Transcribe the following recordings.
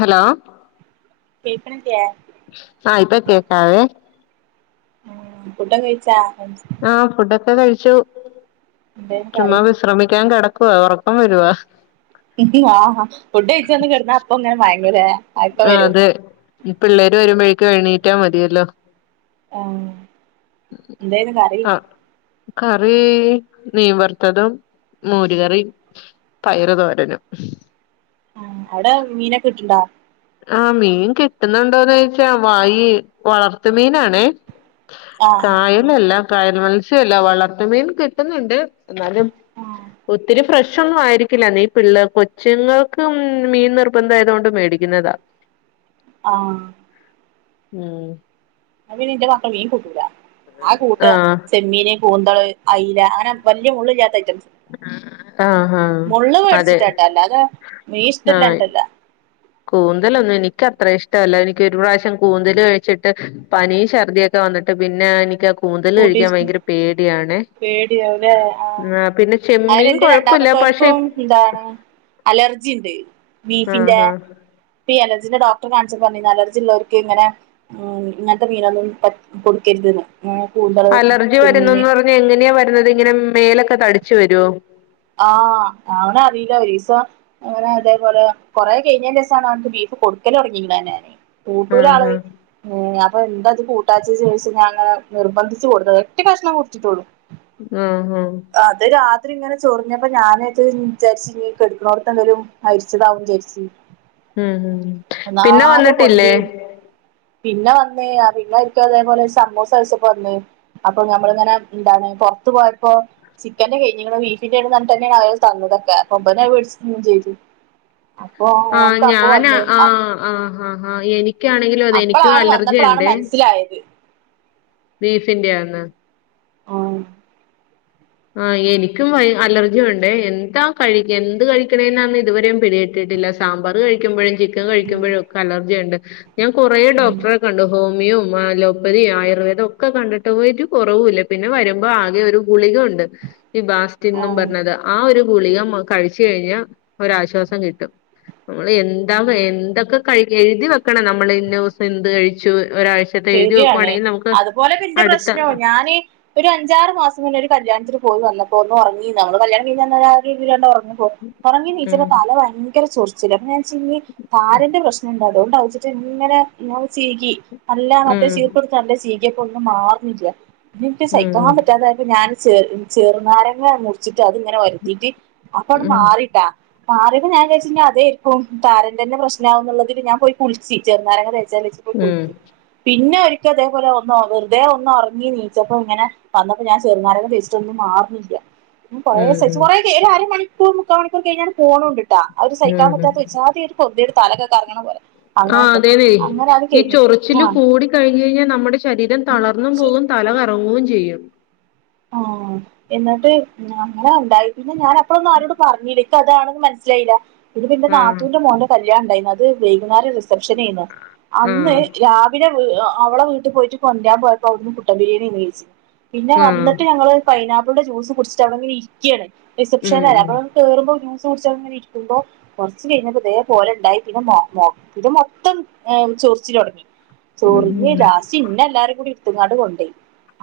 Hello കേക്കണില്ലേ ആ ഇപ്പ കേക്കാവേ ഫുഡോക്കെ കയിച്ചാ ആ ഫുഡൊക്കെ കഴിച്ചു എന്തേലും ചുമ്മാ പറയൂ വിശ്രമിക്കാൻ കെടക്കുവ ഒറക്കം വരുവാ ആഹ് ഫുഡ് കഴിച്ചന്ന് കെടന്നാ അപ്പൊ അങ്ങനെ മയങ്ങുംയല്ലേ ആഹ് അതെ പിള്ളേര് വരുമ്പോഴേക്കും എണീറ്റാ മതിയല്ലോ ആഹ് എന്തായരുന്നു കറി ആ കറി മീൻ വറുത്തതും മോര് കറി പയറ് തോരനും ആ അവിടെ മീനൊക്കെ കിട്ട്ണ്ടോ ആ മീൻ കിട്ടുന്നുണ്ടോന്ന് ചോദിച്ചാ ഈ വളർത്ത് മീനാണേ ആ കായലല്ല കായൽ മത്സ്യല്ല വളർത്ത് മീൻ കിട്ടുന്നുണ്ട് എന്നാലും- ആ ആ ഒത്തിരി ഫ്രഷ് ഒന്നും ആയിരിക്കില്ല നീ പിള്ളേ കൊച്ചുങ്ങൾക്ക് മീൻ നിർബന്ധമായതുകൊണ്ട് മേടിക്കും ന്നതാ ആഹ് ഉം എന്നാ പിന്നെ എന്റെ മക്കള് മീൻ കൂട്ടില്ല ആകെ കൂട്ടുക ആഹ് ചെമ്മീന് കൂന്തള് അയല അങ്ങനെ വലിയ മുള്ള് ഇല്ലാത്ത ഐറ്റംസ് ആഹ് ആഹ് മുള്ള് അതെ പേടിച്ചിട്ടാ കേട്ടോ അല്ലാതെ മീന് ആഹ് ഇഷ്ട്ടവില്ലാഞ്ഞിട്ടല്ല കൂന്തലൊന്നും എനിക്കത്ര ഇഷ്ടമല്ല എനിക്ക്‌ ഒരു പ്രാവശ്യം കൂന്തല് കഴിച്ചിട്ട് പനിയും ഛർദ്ദിയൊക്കെ- വന്നിട്ട് പിന്നെ എനിക്ക് ആ കൂ - കൂന്തല് കൂട്ടി കഴിക്കാൻ ഭയങ്കര പേടിയാണ് പേടിയാവുലേ പിന്നെ ചെമ്മീൻ കൊഴ- രണ്ടാമത്തോനുക്കും എന്താ അലർജി ഇണ്ട് ബീഫിന്റെ ആഹ് ആഹ് ഇപ്പൊ ഈ അലർജിന്റെ ഡോക്ടറെ കാണിച്ചപ്പോൾ പറഞ്ഞു അലർജിയുള്ളവർക്ക് - ഇങ്ങനെ ഇങ്ങനത്തെ മീനൊന്നും കൊടുക്കരുത് കൂന്തള് അലർജി വരുന്നന്ന് ചെമ്മീന്- പറഞ്ഞ എങ്ങനെയാ വരുന്നത് ഇങ്ങനെ മേലൊക്കെ തടിച്ചു വരുമോ ആഹ് അവന് അറിയില്ല ഒരീസം - അങ്ങനെ അതേപോലെ കൊറേ കഴിഞ്ഞെന്നു ശേഷംമാണ് അവക്ക് ബീഫ് കൊടുക്കല് തൊടങ്ങിയെക്കണ് തന്നെ കൂട്ടൂലാ ആഹ് ആള് അപ്പൊ എന്താ അത് കൂട്ടാത്തെന് ചോദിച്ച ഞാൻ അങ്ങനെ നിർബന്ധിച്ചച്ച് കൊടുത്ത ഒറ്റ കഷ്ണം കൊടുത്തിട്ടുള്ളൂ ഉം ഉം അത് രാത്രി ഇങ്ങനെ- ചൊറിഞ്ഞപ്പോ ഞാനായിത് വിചാരി നീ കെടുക്കണോടത്ത് എന്തേലും കടിച്ചതാവും വിചാരിച്ചു ഉം ഉം പിന്നെ ന്നാകെ വന്നിട്ടില്ലേ പൊന്തി പിന്നെ വന്നേ പിന്നെ ആരിക്കും അതേപോലെ സമൂസ കഴിച്ചപ്പോ വന്നേ അപ്പൊ ഞമ്മളിങ്ങനെ എന്താണ് പുറത്ത് പോയപ്പോ ചിക്കന്റെ കഴിഞ്ഞിക്കാണ് പിന്ന എടട്ട് തന്നെയാണ് അവര് തന്നതൊക്കെ അപ്പൊ വേടിച്ച് തിന്നേ ചെയ്തു അപ്പൊ ഓനക്ക് അപ്പ വന്ന ആ ആ ആ എനിക്കാണെങ്കിലും അതെ എനിക്കും അലർജിയുണ്ട് എനിക്കയത് ബീഫിന്റെയാന്ന് ആഹ് ആ എനിക്കും അലർജി ഉണ്ട് എന്താ കഴിക്ക എന്ത് കഴിക്കണേ എന്നന്ന് ഇതുവരെയും പിടികിട്ടി- ട്ടീട്ടില്ല സാമ്പർ കഴി - ചിക്കൻ കഴുക്കുമ്പോഴൊക്കെ അലർജിയുണ്ട് ഞാൻ കൊറേ ഉം ഉം ഡോക്ടറെ കണ്ടു ഹോം - മിയും അലോപ്പതിയും ആയുർവേദം ഒക്കെ കണ്ടിട്ട് പോയിട്ട് ഒരു കുറവില്ല പിന്നെ വരുമ്പോൾ ആകെ ഒരു ഗുളിക ഉണ്ട് ഈ ബാസ്റ്റന്നും ആഹ് പറഞ്ഞത് ആ ഒരു ഗുളിക കഴിച്ചു കഴിഞ്ഞ ഒരാശ്വാസം കിട്ടും നമ്മൾ എന്താ ഉം എന്തൊക്കെ കഴി- എഴുതി വെക്കണം നമ്മൾ ഇന്ന ദിവസം എന്ത് കഴിച്ചു ഒരാഴ്ച ശരിയണേ അതുപോലെ പിന്റെ അടുത്ത പ്രശ്നവും ഞാന് ഒരു അഞ്ചാറ് മാസം മുന്നെ ഒരു കല്യാണത്തിന് പോയി വന്നപ്പോ ഒന്നുറങ്ങീതാ കല്യാണം കഴിഞ്ഞു വരുമ്പോൾ ഒന്നുറങ്ങും ഉം ഒറങ്ങിണീച്ചപ്പോ തല ഭയങ്കര ചൊറിച്ചില അപ്പൊ ഞാൻ വിചാരിച്ചു ഇനി താരന്റെ പ്രശ്ന അതുകൊണ്ട്ച്ചി ഇങ്ങനെ ചീകി അല്ല മറ്റേ ഉം ചീർപ്പ് നല്ല ചീകപ്പോ ഒന്നും മാറുന്നില്ല എനിക്ക് സഹിക്കാൻ ഉം പറ്റാതായപ്പോ ഞാൻ [unintelligible] ചെറുനാരങ്ങ മുറിച്ചിട്ട് അതിങ്ങനെ ഒ രതിട്ട് അപ്പ ഉം മാറിട്ടാ മാറിട്ട് ഞാൻ വിചാരിച്ചു അതയിരിക്കും താരന്റെന്നെ പ്രശ്നമാ എന്നുള്ളതില് ഞാൻ പോയി കുളി ചെറുനാരങ്ങ ഉം തേച്ചാലച്ചിട്ട് പിന്നെ ഒരിക്കലും അതേപോലെ ഒന്ന് വെറുതെ ഒന്ന് ഒറങ്ങിണീച്ചപ്പോ ഇങ്ങനെ വന്നപ്പോ ഞാൻ ചെറുനാരങ്ങ തേച്ചിട്ടൊന്നും മാറുന്നില്ല കുറേ ഉം ഉം സഹിച്ചു ഒരു അരമണിക്കൂർ മുക്കൽ മണിക്കൂർ കഴിഞ്ഞ പോണൊണ്ടിട്ടാ അവര് സഹിക്കാൻ ഉം ഉം പറ്റാത്ത [unintelligible] [unintelligible] ഒരു തലൊക്കെ കറങ്ങണ പോലെ ആഹ അങ്ങനത്തെ അതേന്നെ ഈ അങ്ങനെ അത് ചോറി കഴിഞ്ഞു ചൊറിച്ചില് കൂടി കഴിഞ്ഞു കഴിഞ്ഞാൽ നമ്മുടെ ശീരം തളർന്നു ആഹ് പോകും തലകറങ്ങുകയും ചെയ്യും ആഹ എന്നിട്ട് അങ്ങനെ ഉണ്ടായി പിന്നെ ഞാൻ അപ്പഴൊന്നും ആരോട് പറഞ്ഞില്ല അത് ആണെന്ന് മനസ്സിലായില്ല ഇത് പിന്നെ ആഹ് നാത്തൂന്റെ മോന്റെ കല്യാണം ഉണ്ടായിരുന്നുത് വൈകുന്നേര റിസപ്ഷൻന്ന് അന്ന് ആഹ് രാവിലെ അവളെ വീട്ടിൽ പോയിട്ട് കൊണ്ടരാൻ പോയപ്പോ അവിടുന്ന് കുട്ട ബിരിയാണി മേടിച്ചു പിന്നെ ആഹ് വന്നട്ട് പൈനപ്പിളിന്റെ ജൂസ് കുടിച്ചട്ട് അടെ അങ്ങനെ ഇരിക്കയാണ് ഉം റിസപ്ഷനല്ല അ കേറുമ്പോ ജ്യൂസ് കുടിച്ചു ഇരിക്കുമ്പോ കുറച്ച കഴിഞ്ഞപ്പം ഇതയേ പോലെ ഉണ്ടായി പിന്നെ ഇത് മൊത്തം ചൊറിച്ചിൽ തുടങ്ങി ഉം ചൊറിഞ്ഞു ഉം ലാസ്റ്റ് ഇന്നെ എല്ലാരും കൂടി ഇരുത്തങ്ങാട് കൊണ്ടപയി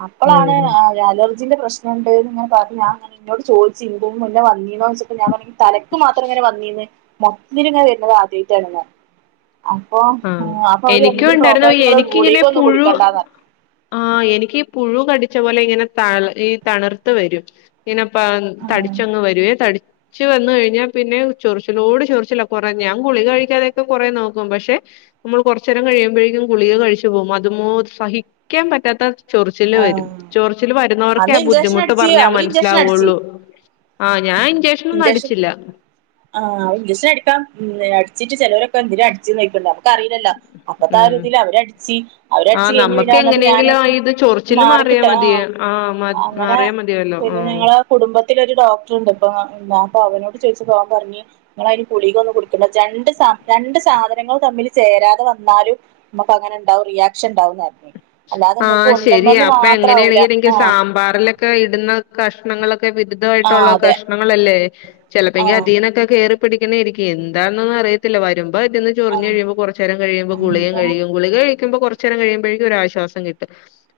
അപ്പോളാണ് ഉം അലർജി അന്റെ പ്രശ്നുണ്ട്ന്ന്ങ്ങെ പറഞ്ഞു എന്നോട് ചോദിച്ച് ഇതുപോലെ വല്ലതും വന്നിയ ച്ചെപ്പോ ഞാൻ പറഞ്ഞു തലക്ക് മാത്രം ഇങ്ങനെ വന്നിന്ന് മൊത്തത്തിങ്ങന വരുന്നത് ആദ്യമായിട്ടാണ് ഞാൻ അപ്പൊ ആഹ് അപ്പൊ അവര് എനിക്കും വന്നെന് ഉണ്ടായിരുന്നു പ്രോപ്പറായിട്ട് നിങ്ങള് എനിക്കിങ്ങനെ ഗുളീക് ഒന്ന് പുഴു കുടിക്കേണ്ടന്നാണ് ആഹ് എനിക്ക് പുഴു കടിച്ച പോലെ ഇങ്ങനെ ത ഈ തണുർത്ത വരും ഇന്നെപ്പ ആഹ് തടിച്ചങ് വരുവേ തടി ച്ച് വന്ന് കഴിഞ്ഞാൽ പിന്നെ ഉ ചൊറിച്ചിലോട് ചൊറിച്ചില കുറേ ഞാൻ ഗുളിക കഴിക്കാതെയക്കെ കുറേ നോക്കും പക്ഷെ നമ്മൾ കുറച്ച നേരം കഴിയുമ്പോഴേക്കും ഗുളിക കഴിച്ചു പോകും അതുമാതിരി സഹിക്കാൻ പറ്റാത്ത ചൊറിച്ചില് വരും ആഹ് ചോറിച്ചില് വരുന്നവർക്കേ അന്ന് ആ ഇഞ്ചക്ഷൻ ബുദ്ധിമുട്ട് അടിച്ച് പറഞ്ഞാ അവര് ഇഞ്ചക്ഷൻ അടിച്ച് മനസ്സിലാവുള്ളൂ ആഹ് ഞാൻ ഇഞ്ചക്ഷനൊന്നും ഇഞ്ചക്ഷൻ അടിച്ചില്ല ആഹ് ഇംഞ്ചക്ഷന് അടിക്കാം അടിച്ചിട്ട് ചിലവരൊക്കെ എന്തിനും അടിച്ച് ചോയിക്കല്ലേ നമ്മക്ക് അറീലല്ലോ. അപ്പത്തെ ആഹ് ഉം രീതിയിൽ അവരടിച്ച് അവരടിച്ച് ആഹ് കഴിഞ് നമ്മക്ക് വിടാ എന്നൊക്കെ ഞാന് എങ്ങനെയെങ്കിലും ആ ഇത് ചൊറിച്ചില് മാറിയാ മാറിക്കിട്ട് മതിയ ആഹ് ആഹ് അങ്ങനെ മാറിയാ മതിയല്ലോ പിന്നെ ആഹ് ഞങ്ങള് കുടുംബത്തിലൊരു ഡോക്ടർണ്ട് ഇപ്പൊ അപ്പൊ അവനോട് ചോദിച്ചപ്പോ അവൻപറ്ഞ്ഞ് നിങ്ങളതിന് ഗ്ദളികൊന്ന് കുടിക്കണ്ട. രണ്ട് സ രണ്ട് സാധനങ്ങൾ തമ്മിൽ ചേരാതെ വന്നാലും നമുക്ക് അങ്ങനെ ഉണ്ടാവും റിയാക്ഷൻ ഉണ്ടാവുന്ന് പറ്ഞ്. അല്ലാതെ നിങ്ങക്ക് ആഹ് ഒ ശരിയാ അപ്പൊ എങ്ങനെയാണെങ്കിൽ എനിക്ക് സാ ബാറിലൊക്കെ ഇടുന്ന കഷ്ണങ്ങളൊക്കെ ആഹ് വിരുദ്ധമായിട്ടുള്ള അതെ കഷ്ണങ്ങളല്ലേ? ചിലപ്പോെങ്കി ആഹ് അധീന്നെക്കെ കയറിപ്പിടിക്കണേ ഇരിക്കും എന്താന്നന്നും അറിയത്തില്ല വരുമ്പോ അതിന് ആഹ് ചെറിഞ്ഞെഴിയുമ്പം കൊറച്ച് നേരം കഴിയുമ്പോ ഗുളിക അപ്പൊ കഴിക്കും. ഗുളിക കഴിക്ക്മ്പോ കൊറച്ച് നേരം കഴിയുമ്പോഴേക്കും ഒരാശ്വാ ശ്വാസം കിട്ടും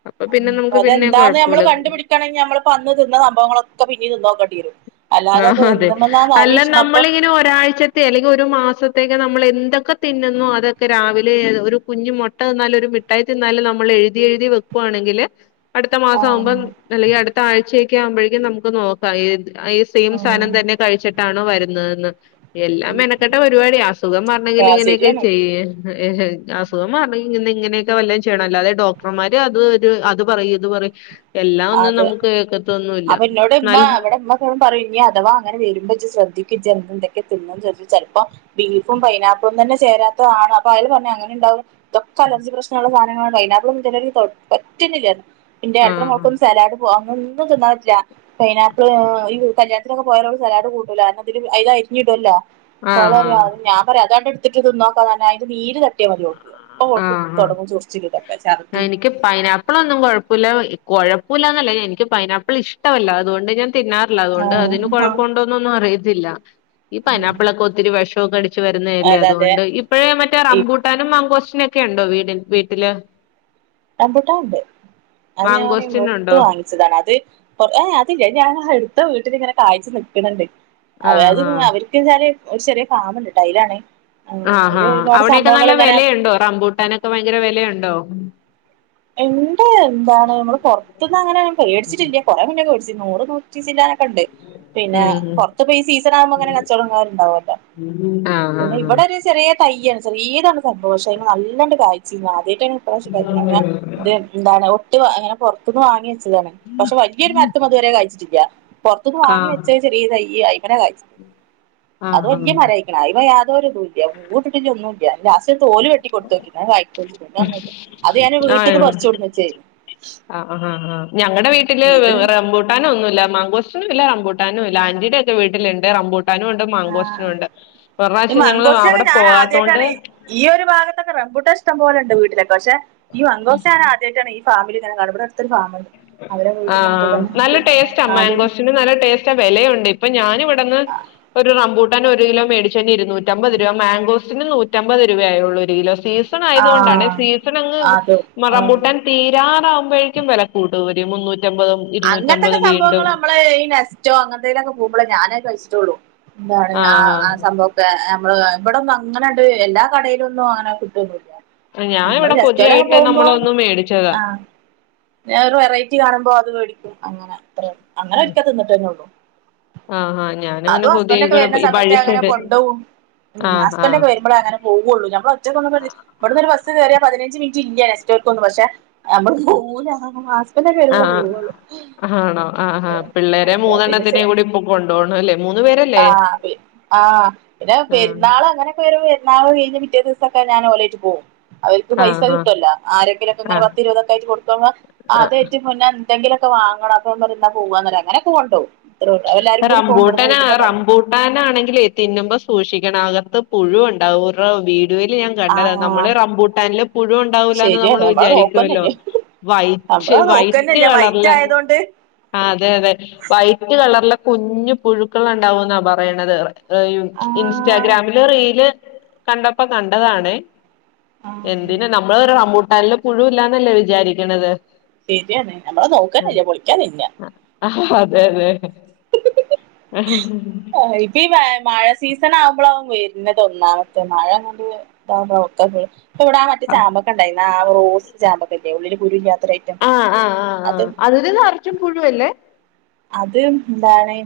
അപ്പൊ പിന്നെ നമുക്ക് പിന്നെ അതെന്താന്ന് നമ്മള് കുഴപ്പമില്ല കണ്ടുപിടിക്കാണെങ്കിൽ നമ്മളി അന്ന് തിന്ന സംഭവങ്ങളൊക്കെ പിന്നീ തിന്നോക്കേണ്ടി വരും. അല്ലാതെ ഇപ്പൊ ആഹ് അതെ എന്തുമ്മന്നാന്ന് അല്ല അറിയില്ല അപ്പൊ നമ്മളിങ്ങനെ ഒരാഴ്ച ത്തേക്ക് അല്ലെങ്കിൽ ഒരു മാസത്തേക്ക് നമ്മൾ എന്തൊക്കെ തിന്നുന്നു അതൊക്കെ രാവിലെ ഒരു കുഞ്ഞ് മുട്ട ട്ട തിന്നാലും ഒരു മിഠായി തിന്നാലും നമ്മൾ എഴുതി എഴുതി വെക്കുവാണെങ്കില് അടുത്ത മാസം ആഹ് ആകുമ്പം അല്ലെങ്കിൽ അടുത്ത ആഴ്ചയൊക്കെ ആവുമ്പോഴേക്കും നമുക്ക് നോക്കാം ഏത് സെയിം ആഹ് സാധനം തന്നെ കഴിച്ചിട്ടാണോ വരുന്നതെന്ന്? എല്ലാം മെനക്കെട്ട പരുപാടിയ അസുഖം മാറണെങ്കിൽ ആഹ് ഇങ്ങനെയൊക്കെ ശരിയാണ് ചെയ്യേ ഏഹ് അസുഖം മാറാണെങ്കി ഇങ്ങനെ ഇങ്ങനെയൊക്കെ വല്ലോം ചെയ്യണം. അല്ലാതെ ഡോക്ടർമാര് അത് ഇത് അത് പറയും ഇത് പറയും. എല്ലാം ഒന്നും അത് നമുക്ക് കേക്കത്തൊന്നുല്ല നല്ല എ പറയും ഇനി അഥവാ അങ്ങനെ വരുമ്പോ ഇജ് ശ്രദ്ധിക്ക് ഇജ് എന്തൊക്കെ തിന്നന്ന് ചോദിച് ചെലപ്പോം. ബീഫും പൈനാപ്പിളും തന്നെ ചേരാത്തതാണ് അപ്പൊ അതില് പറഞ്ഞ അങ്ങനെ ഉണ്ടാവും. ഇതൊക്കെ അലർജി പ്രശ്നമുള്ള സാധനങ്ങളാണ് പൈനാപ്പളും ചെലപ്പം [unintelligible] പറ്റുന്നല്ലായിരുന്നു. ആഹ് ട്ടും സലാഡ് പോക അങ്ങൊന്നും തിന്നാൻ പറ്റില്ല. പൈനാപ്പിള് ഈ കല്യാണത്തിലൊക്കെ പോയാലുള്ള സലാഡ് കൂട്ടൂലാകാരണം ഇതില് അയില് അരിഞ്ഞിടുല്ലോ. അപ്പോ ഓൾ ആഹ് പറിയ ആഹ് അത് ഞാൻ പറയാ അതാണ്ട് എടുത്തിട്ട് തിന്നോക്കാം പറ്ഞ്ഞ് അതിൻ്റെ നീര് തട്ടിയാൽ മതി ഓക്ക്. ഓള്ക്ക് ആഹ് തുടങ്ങും ആഹ് ചെറിച്ചിലക്കെ അപ്പ ഛർദി എനിക്ക് പൈനാപ്പിളൊന്നും കുഴപ്പൊല്ല കുഴപ്പൊല്ലന്നല്ല എനിക്ക് പൈനാപ്പിൾ ഇഷ്ടമല്ല അതുകൊണ്ട് ഞാൻ തിന്നാറ ല്ല അതുകൊണ്ട് അതിന് ആഹ് കൊഴപ്പൊണ്ടോന്ന് ന്നൊന്നും അറിയത്തില്ല ഈ പൈനാപ്പിളൊക്കെ ഒത്തിരി വിഷക്കെ അടിച്ച് വരുന്നതല്ലേ അതെ അതെ അതുകൊണ്ട് ഇപ്പഴ മറ്റേ ഈ റബൂട്ടാനും മങ്കോശിന ഒക്കെ ഉണ്ടോ വീടി വീട്ടില്? റമ്പുട്ടാൻഉണ്ട് അത് ഞാന് മെട്ട് മാങ്കോസ്റ്റിനുണ്ടോ വാങ്ങി. ച്ചതാണ് അത് ഏ അതില്ല ഞാൻ അടുത്ത വീട്ടിലിങ്ങനെ കായ്ച്ച് നിക്ക്ണ് ണ്ട്. അതായത് ആഹ് ആഹ് അവർക്ക് വെച്ചാൽ ഒരു ചെറിയ ഫാമുണ്ട് ടൈലാണേ ആഹാ അവിടെ യൊക്കെ നല്ല വിലയുണ്ടോ റമ്പൂട്ടാനൊക്കെ ഭയങ്കര വിലയുണ്ടോ? ഇണ്ട് എന്താണ് നമ്മൾ പുറത്തന്ന് അങ്ങനെ മേടിച്ചിട്ടില്ല കൊറെ മുന്നേ മേടിച്ച നൂറ് നൂ ടാനൊക്കെ ഉണ്ട്. പിന്നെ ഉം പുറത്ത് പോ ഈ സീസൺ ആകുമ്പോ ഇങ്ങനെ കച്ചോടംങ്ങനെണ്ടാവൽണ്ടല്ലോ. ഉ ആഹ് പിന്നെ ആഹ് ഇവിടെ ഒരു ചെറിയ തയ്യാണ് ചെറിയതാണ് സന്തോഷം അയിന് നല്ലാണ്ട് കായ്ച്ചി ആദ്യ യ്ട്ടാണ്. [unintelligible] ആഹ് ഇത് എന്താണ് ഒട്ട് അങ്ങനെ പുറത്തു നിന്ന് വാങ്ങി വെച്ചതാണ്. പക്ഷേ വലിയൊരു മരത്തുമ്മേൽ ഇതുവരെ കായ്ച്ചിട്ടില്ല. പുറത്തുന്ന് വാങ്ങി ആഹ് വെച്ച ചെറിയ തൈ ഈ അയ്മനെ ക ആഹ് ആഹ് വല്യ മരായിക്ക്ണ് അയ്മെ യാതൊരു ഇതൂല്യ പൂവൂട്ട്ട്ടില്ല ഒന്നു ലാസ്റ്റ് തോല് വെട്ടി കൊട്ത്ത് [unintelligible] പിന്നൊന്നൂല്ല അത് ഞാന് വീട്ടീന്ന് ആഹ് ആഹ് പറിച്ചൊട്ന്നെച്ചനി. ആഹ് ആഹ് ആഹ് ഞങ്ങളടെ വീട്ടില് ഇത് റ നൊന്നുല്ല മാങ്കോസ്റ്റിനുവില്ല റമ്പൂട്ടാനുംവില്ല ആന്റിടൊക്കെ വീട്ടിലുണ്ട് റമ്പൂട്ടാനും ഉണ്ട് ആ മാങ്കോസ്റ്റിനുണ്ട് ഒരു പ്രാവശ്യം ഞങ്ങള് അവിടെ പോകാത്തോണ്ട് ഈയൊരു ഭാഗത്തൊക്കെ റംബൂട്ടാൻ ഇഷ്ടം പോലൊണ്ട് വീട്ടില് പക്ഷേ ഈ മാങ്കോസ്റ്റ് ഞാനാദ്യായ്ട്ടാണ് ഫാമിലിങ്ങനെ കാണും ഇബടടുത്തൊരു ഫാമ് ആഹ് നല്ല ടേസ്റ്റാ ആദ്യം മാങ്കോസ്റ്റിന് നല്ല ടേസ്റ്റ പക്ഷേ വെലയുണ്ട് ഇപ്പൊ ഞാനിവിടന്ന് ഒരു റമ്പൂ ട്ടാനൊരു കിലോ മേടിച്ചയ്നിരുന്നൂറ്റമ്പത് രൂപ മാങ്കോസ്റ്റിന് നൂറ്റമ്പത് രൂപായുള്ളൂ ഒരു കിലോ സീസ് സണായതോണ്ടാണെ ആഹ് സീസണങ്ങ് അതും ആഹ് റംമ്പൂട്ടാൻ തീരാറാകുമ്പോഴേക്കും വില കൂട്ടുവര് മുന്നൂറ്റമ്പതും അങ്ങൻത്തൊക്കെ ഇരുന്നൂറ്റമ്പതും വീണ്ടും സംഭവങ്ങള് നമ്മള് ഈ നെ സ്റ്റോ അങ്ങൻത്തേലൊക്കെ പോകുമ്പളേ ഞാനത് കഴിച്ചിട്ടുള്ളൂ എന്താണ് ആഹ് ആഹ് സംഭവം ഞമ്മള് ഇവിടൊന്നങ്ങനങ്ങട്ട് എല്ലാ കടേലൊന്നും അങ്ങനെ കിട്ടൊന്നുല്ല ഞാൻ ഞമ്മള് ഇവിടെ നെസ്റ്റോലൊക്കെ പുതിയായിട്ട് പോകുമ്പോ നമ്മളൊന്ന് മേടിച്ചതാ ആഹ് പിന്നെയൊരു വെറൈറ്റി കാണുമ്പോ അത് വേടിക്കും അങ്ങനെ അത്രെ ഒള്ളു അങ്ങനൊരിക്കെ തിന്നിട്ടന്നൊള്ളൂ ആഹ് ആഹ് ഞാനങ്ങനെ അതും ഹസ്ബന്റൊക്കെ കൊതികള് വരണ ഈ സമയത്ത് വഴി ഞാൻങ്ങനെ സൈഡ് കൊണ്ടോകും ഉം ആഹ് ആഹ് ഹസ്ബന്റൊക്കെ വരുമ്പളേ അങ്ങനെ പോവൊള്ളൂ നമ്മളൊറ്റക്കൊന്നും ഇവടുന്നൊരു ബസ് കേറിയ പതിനഞ്ച് മിനിറ്റില്ല നെസ്റ്റോക്കൊന്നും പക്ഷെ ഞമ്മ പോവൂല ഹസ്ബന്റൊക്കെ വരുമ്പളേ പോകൊള്ളൂ ആണോ ആഹ് ആഹ് പിള്ളേരെ ചെ മൂന്നെണ്ണത്തിനെങ്കൂടി ഇപ്പൊ കൊണ്ടോകണം അല്ലേ മൂന്ന് പേരല്ലേ ആഹ് പി ആഹ് പിന്നെ ആഹ് പെരുന്നാളങ്ങനെ ഒരു പെരുന്നാള് കഴിഞ്ഞ് പിറ്റേ ദിവസൊക്കെ ഞാനോലേറ്റ് പോകും അവര്ക്ക് പൈസ ആഹ് കിട്ടുവല്ലോ ആരെങ്കിലൊക്കെങ്ങനെ ആഹ് പത്തിരുപതൊക്കായ്റ്റ് കൊടുക്കുമ്പോ ആഹ് അതേറ്റ് എന്തെങ്കിലൊക്കെ വാങ്ങണം അപ്പൊ പറയും എന്നാ പോവാന്ന് പറയും അങ്ങനൊക്കെ കൊണ്ട് പോവും എല്ലാർക്കും കൂടി പോവാം പെട്ടന്ന് പോയി റമ്പൂട്ടാനാണെങ്കിലേ തിന്നുമ്പോ സൂക്ഷിക്കണം അകത്ത് പുഴു ഉണ്ടാവും ഓരോ വീഡിയോയില് ഞാ കണ്ടതാ ആഹ് നമ്മള് റമ്പൂട്ടാനില് പുഴു ഉണ്ടാവൂലാന്ന് ശരിയാണ് നമ്മള് വിചാരിക്കൂല്ലോ നോക്കന്നെല്ലേ വൈറ്റ് നമ്മള് വൈറ്റ് നോക്കന്നല്ല വൈറ്റ് കളറില് ആയതൊണ്ട് ആഹ് അതെയതെ വൈറ്റ് കളറില് കുഞ്ഞ് പുഴുക്കളുണ്ടാവൂന്നാ പറയണത് ആ ഇൻസ്റ്റാഗ്രാമില് റീല് കണ്ടപ്പോ കണ്ടതാണെ ആ എന്തിന് നമ്മള് റമ്പൂട്ടാനില് പുഴു ഇല്ലാന്നല്ലേ വിചാരിക്കണത് ശെരിയാണ് നമ്മള് നോക്കാന്യല്ല പൊളിക്കാ തിന്നാ ആഹ് അതെയതെ ആഹ് ഇപ്പീ മഴ സീസണാവുമ്പളാവും വെര്ണതൊന്നാമത് മഴ അങ്ങ [unintelligible] ഇപ്പം ഇവടെ ആഹ് മറ്റെ ആ ചാമ്പക്കയുണ്ടായ്നു ആഹ് റോസ് ചാമ്പക്കല്ലെ ഉള്ളില് കുരുവില്ലാത്തൊരയ്റ്റം അത് ഇത് നെറച്ചും പുഴുവല്ലേ അത് എന്താണ്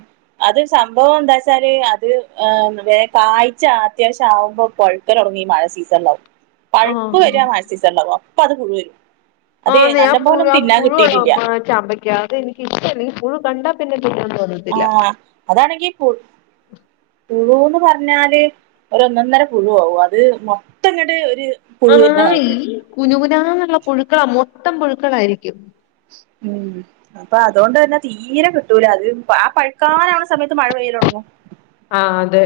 അത് സംഭവം എന്താച്ചാല് അത് വേ കായിച്ക് അത്യാവശ്യാവുമ്പോ പഴു ക്കലൊടങ്ങീ മഴ സീസണിലാവും ആ പഴുപ്പ് വരിയാ മഴ സീസണിലാവും അപ്പത് പുഴുവരും ആന്നെ ആഹ് പു പുഴുവാ ചാമ്പയ് ക്കാതെനിക്കിഷ്ടല്ല എനിക്ക് പുഴു കണ്ടാ പിന്നെ തിന്നാൻ തോന്നില്ല ആഹ് അതാണെങ്കി പുഴു പുഴൂന്ന് പറഞ്ഞാല് ഒരൊന്നന്നര പുഴു ആവും അത് മൊത്തം ഇങ്ങട്ട് ഒരു പുഴു വരുന്ന ആന്നീ മാതിരിയാണ് കുനുകുനാന്നുള്ള പുഴുക്കളാ മൊത്തം പുഴുക്കളായിരിക്കും ഉം അപ്പൊ അതോണ്ടന്നെ തീരെ കിട്ടൂല അത് ആ പഴുക്കാനാക്ണ സമയത്ത് മഴ പെയ്യലൊടങ്ങും ആഹ് അതെ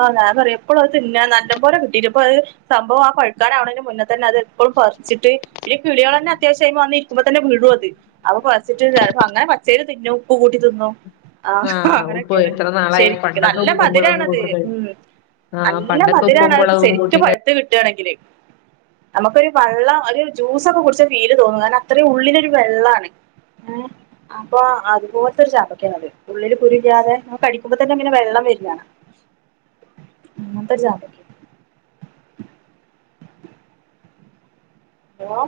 ആഹ് ഞാൻ പറിയ് എപ്പളും അത് തിന്നാ നല്ല പോലെ കിട്ടീനി പ്പഹ് സംഭവം ആ പഴുക്കാനാവ്ണെന്റെ മുന്നെ തന്നെ അത് എപ്പളും പറിച്ചിട്ട് ഈ കിളികളന്നെ അത്യാവിശ്യാ അയ്മ വന്നിരിക്കുമ്പ തന്നെ വീഴും അത് അപ്പം പറിച്ചിട്ടന്നെ പ്പം അങ്ങനെ പച്ചേല് തിന്നും ഉപ്പ് കൂട്ടി തിന്നും ആ ഉപ്പ് അങ്ങനെയൊക്കെയാണ് എത്ര നാളായി ശരിക്ക് പണ്ടൊക്കെ നല്ല ഉപ്പും മുളകും മധുരാണത് കൂട്ടി കഴി ഉം ആ നല്ല പണ്ടൊക്കെ ഉപ്പും മധുരാണത് മുളകും കൂട്ടി ശരിക്ക് കഴി പഴുത്ത് കിട്ടാണെങ്കില് നമുക്കൊരു വള്ളം ഒരു ജ്യൂസൊക്കെ കുടിച്ച ഫില് തോന്നും കാരണം അത്രയും ഉള്ളിലൊരു വെള്ളാണ് ഏഹ് അപ്പൊ അതുപോലത്തൊരു ചാമ്പക്കേണത് ഉള്ളില് കുരുല്ലാതെ കടിക്കുമ്പോ തന്നെ ങ്ങനെ വെള്ളം വരാണ് അങ്ങൻത്ത ചാമ്പ ഹലോ